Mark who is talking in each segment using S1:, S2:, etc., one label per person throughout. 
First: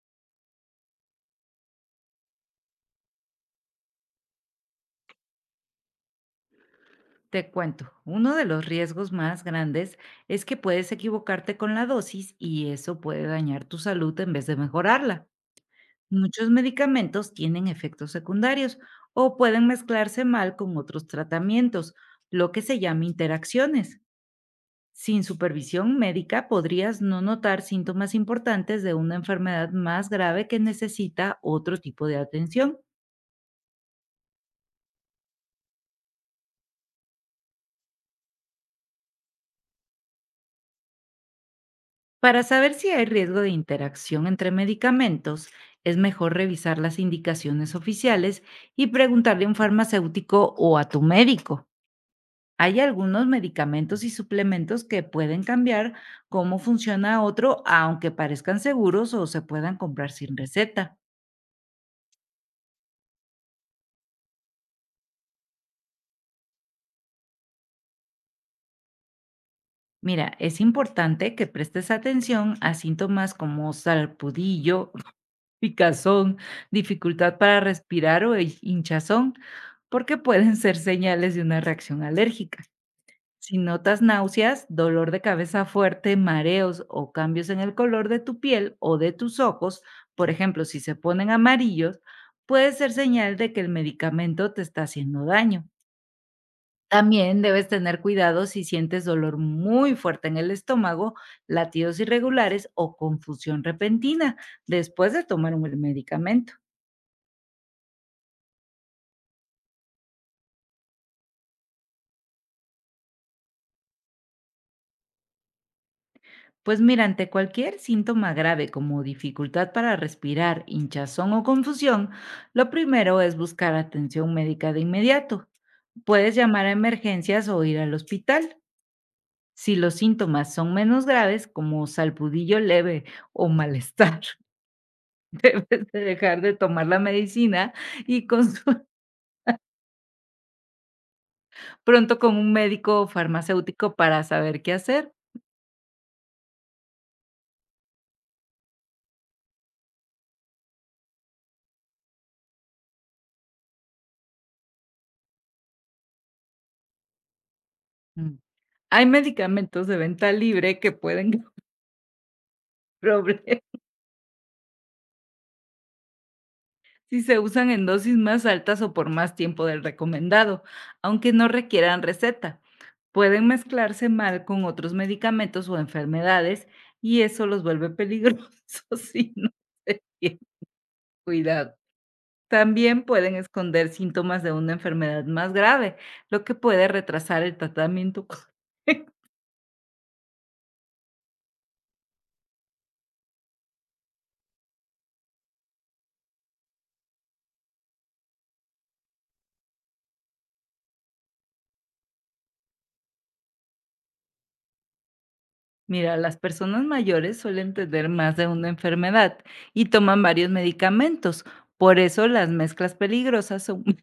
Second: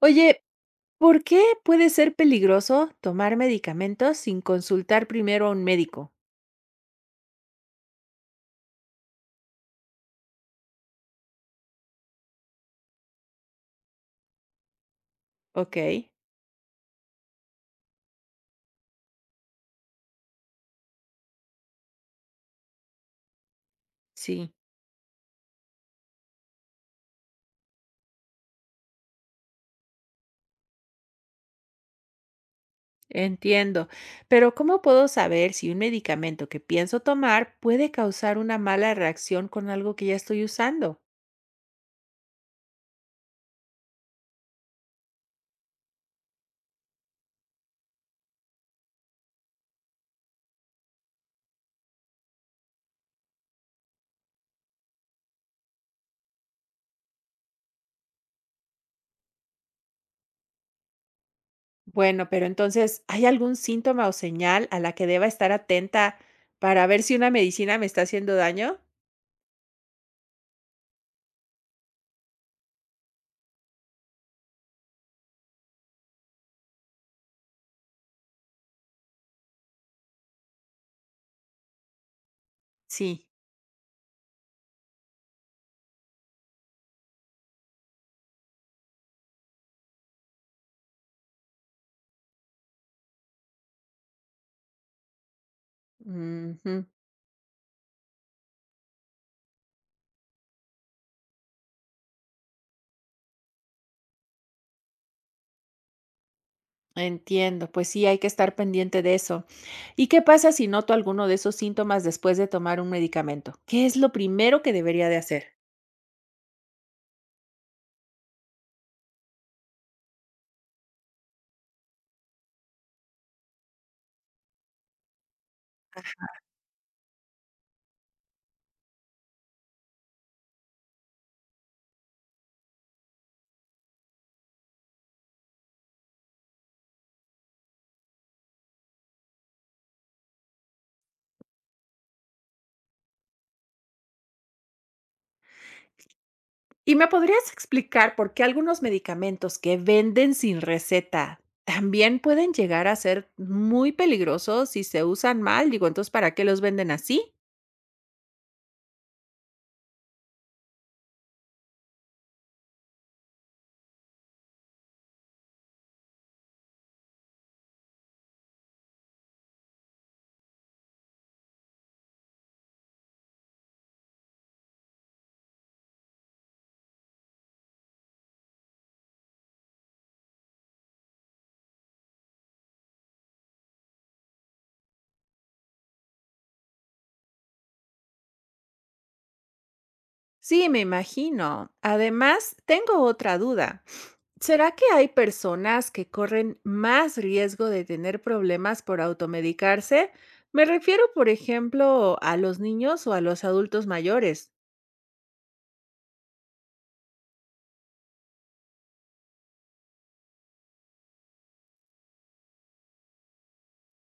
S1: Oye, ¿por qué puede ser peligroso tomar medicamentos sin consultar primero a un médico?
S2: Te cuento, uno de los riesgos más grandes es que puedes equivocarte con la dosis y eso puede dañar tu salud en vez de mejorarla.
S1: Ok,
S2: Muchos medicamentos tienen efectos secundarios o pueden mezclarse mal con otros tratamientos, lo que se llama interacciones.
S1: sí,
S2: Sin supervisión médica podrías no notar síntomas importantes de una enfermedad más grave que necesita otro tipo de atención.
S1: entiendo. Pero ¿cómo puedo saber si un medicamento que pienso tomar puede causar una mala reacción con algo que ya estoy usando?
S2: Para saber si hay riesgo de interacción entre medicamentos, es mejor revisar las indicaciones oficiales y preguntarle a un farmacéutico o a tu médico. Hay algunos medicamentos y suplementos que pueden cambiar cómo funciona otro, aunque parezcan seguros o se puedan comprar sin receta.
S1: Bueno, pero entonces, ¿hay algún síntoma o señal a la que deba estar atenta para ver si una medicina me está haciendo daño?
S2: Mira, es importante que prestes atención a síntomas como salpudillo, picazón, dificultad para respirar o hinchazón, porque pueden ser señales de una reacción alérgica.
S1: Sí.
S2: Si notas náuseas, dolor de cabeza fuerte, mareos o cambios en el color de tu piel o de tus ojos, por ejemplo, si se ponen amarillos, puede ser señal de que el medicamento te está haciendo daño. También debes tener cuidado si sientes dolor muy fuerte en el estómago, latidos irregulares o confusión repentina después de tomar un medicamento.
S1: Entiendo, pues sí, hay que estar pendiente de eso. ¿Y qué pasa si noto alguno de esos síntomas después de tomar un medicamento? ¿Qué es lo primero que debería de hacer?
S2: Pues mira, ante cualquier síntoma grave como dificultad para respirar, hinchazón o confusión, lo primero es buscar atención médica de inmediato. Puedes llamar a emergencias o ir al hospital. Si los síntomas son menos graves, como salpudillo leve o malestar, debes de dejar de tomar la medicina y consulta pronto con un médico o farmacéutico para saber qué hacer.
S1: ¿Y me podrías explicar por qué algunos medicamentos que venden sin receta también pueden llegar a ser muy peligrosos si se usan mal? Digo, entonces, ¿para qué los venden así?
S2: Mm. Hay medicamentos de venta libre que pueden problemas. Si se usan en dosis más altas o por más tiempo del recomendado, aunque no requieran receta. Pueden mezclarse mal con otros medicamentos o enfermedades y eso los vuelve peligrosos si no se tiene cuidado. También pueden esconder síntomas de una enfermedad más grave, lo que puede retrasar el tratamiento.
S1: Sí, me imagino. Además, tengo otra duda. ¿Será que hay personas que corren más riesgo de tener problemas por automedicarse? Me refiero, por ejemplo, a los niños o a los adultos mayores.
S2: Mira, las personas mayores suelen tener más de una enfermedad y toman varios medicamentos. Por eso las mezclas peligrosas son muy.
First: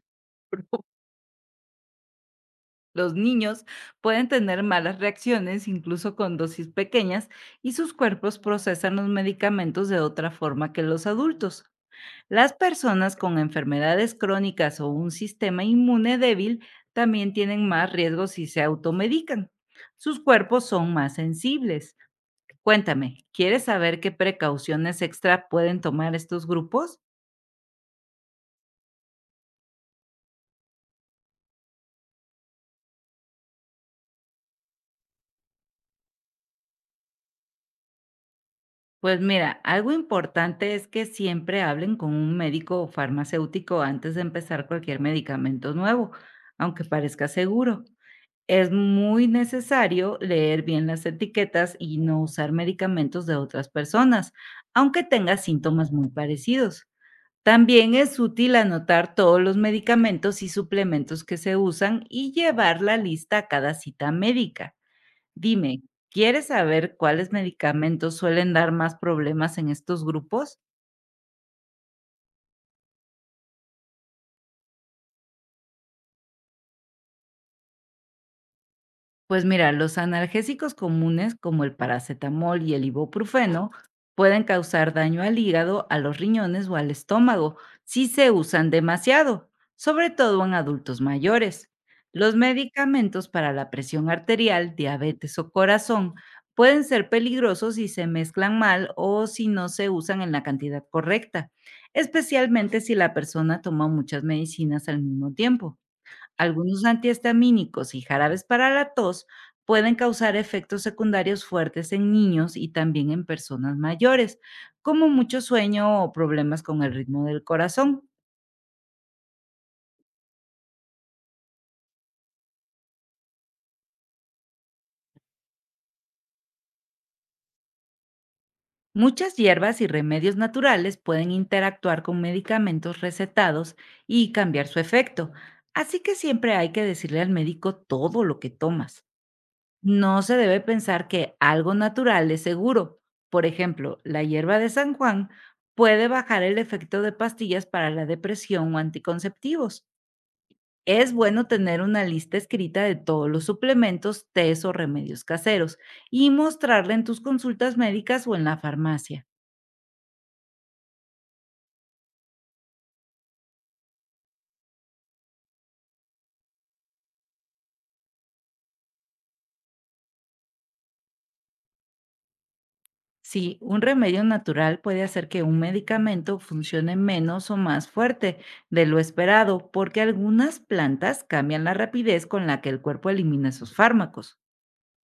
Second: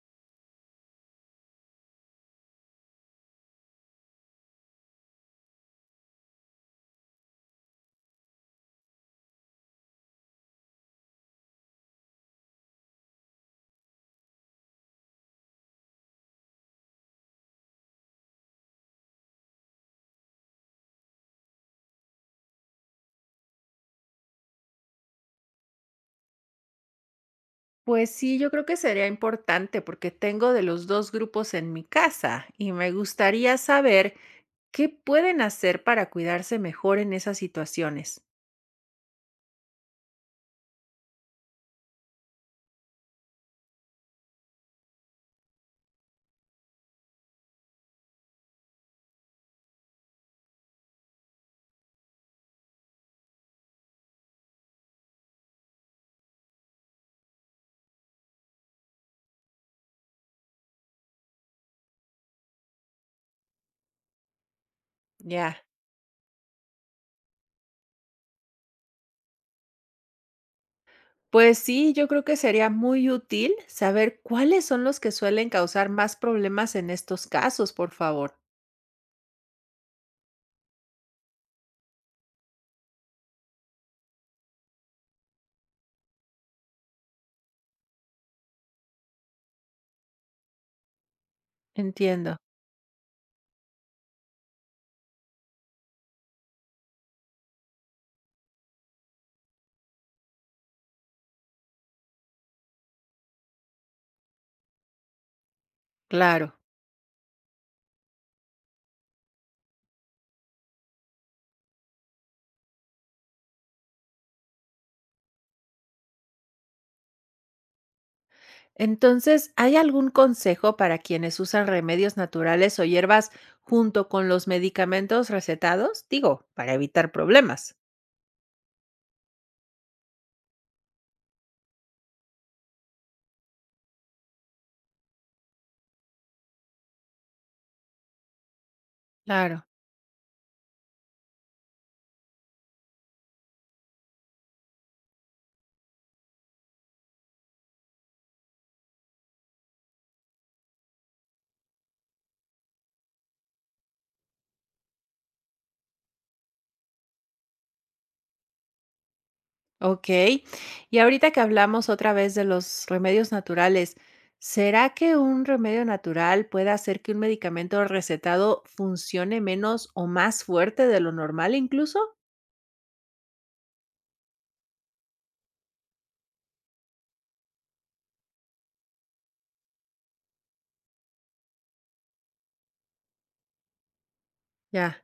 S2: Los niños pueden tener malas reacciones incluso con dosis pequeñas y sus cuerpos procesan los medicamentos de otra forma que los adultos. Las personas con enfermedades crónicas o un sistema inmune débil también tienen más riesgo si se automedican. Sus cuerpos son más sensibles. Cuéntame, ¿quieres saber qué precauciones extra pueden tomar estos grupos?
S1: Pues sí, yo creo que sería importante porque tengo de los dos grupos en mi casa y me gustaría saber qué pueden hacer para cuidarse mejor en esas situaciones.
S2: Pues mira, algo importante es que siempre hablen con un médico o farmacéutico antes de empezar cualquier medicamento nuevo, aunque parezca seguro. Es muy necesario leer bien las etiquetas y no usar medicamentos de otras personas, aunque tenga síntomas muy parecidos. También es útil anotar todos los medicamentos y suplementos que se usan y llevar la lista a cada cita médica.
S1: Ya.
S2: Dime, ¿quieres saber cuáles medicamentos suelen dar más problemas en estos grupos?
S1: Pues sí, yo creo que sería muy útil saber cuáles son los que suelen causar más problemas en estos casos, por favor.
S2: Pues mira, los analgésicos comunes como el paracetamol y el ibuprofeno pueden causar daño al hígado, a los riñones o al estómago si se usan demasiado, sobre todo en adultos mayores. Los
S1: Entiendo.
S2: medicamentos para la presión arterial, diabetes o corazón pueden ser peligrosos si se mezclan mal o si no se usan en la cantidad correcta, especialmente si la persona toma muchas medicinas al mismo tiempo.
S1: Claro.
S2: Algunos antihistamínicos y jarabes para la tos pueden causar efectos secundarios fuertes en niños y también en personas mayores, como mucho sueño o problemas con el ritmo del corazón.
S1: Entonces, ¿hay algún consejo para quienes usan remedios naturales o hierbas junto con los medicamentos recetados? Digo, para evitar problemas.
S2: Muchas hierbas y remedios naturales pueden interactuar con medicamentos recetados y cambiar su efecto, así que siempre hay que decirle al médico todo lo que tomas.
S1: Claro.
S2: No se debe pensar que algo natural es seguro. Por ejemplo, la hierba de San Juan puede bajar el efecto de pastillas para la depresión o anticonceptivos. Es bueno tener una lista escrita de todos los suplementos, tés o remedios caseros y mostrarla en tus consultas médicas o en la farmacia.
S1: Ok. Y ahorita que hablamos otra vez de los remedios naturales, ¿será que un remedio natural puede hacer que un medicamento recetado funcione menos o más fuerte de lo normal incluso?
S2: Sí, un remedio natural puede hacer que un medicamento funcione menos o más fuerte de lo esperado, porque algunas plantas cambian la rapidez con la que el cuerpo elimina esos fármacos.
S1: Ya.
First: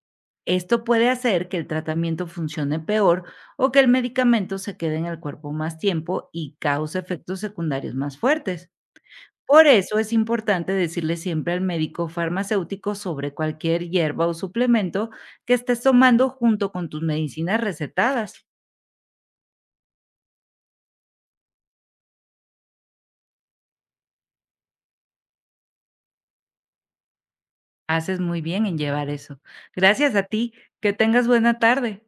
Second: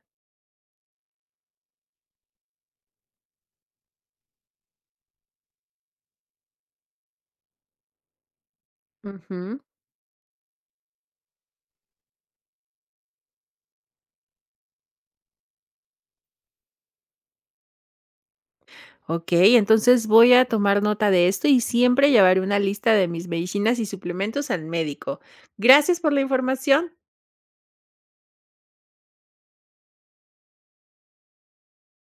S2: Esto puede hacer que el tratamiento funcione peor o que el medicamento se quede en el cuerpo más tiempo y cause efectos secundarios más fuertes.
S1: Ujú.
S2: Por eso es importante decirle siempre al médico farmacéutico sobre cualquier hierba o suplemento que estés tomando junto con tus medicinas recetadas.
S1: Ok, entonces voy a tomar nota de esto y siempre llevaré una lista de mis medicinas y suplementos al médico. Gracias por la información.
S2: Haces muy bien en llevar eso. Gracias a ti. Que tengas buena tarde.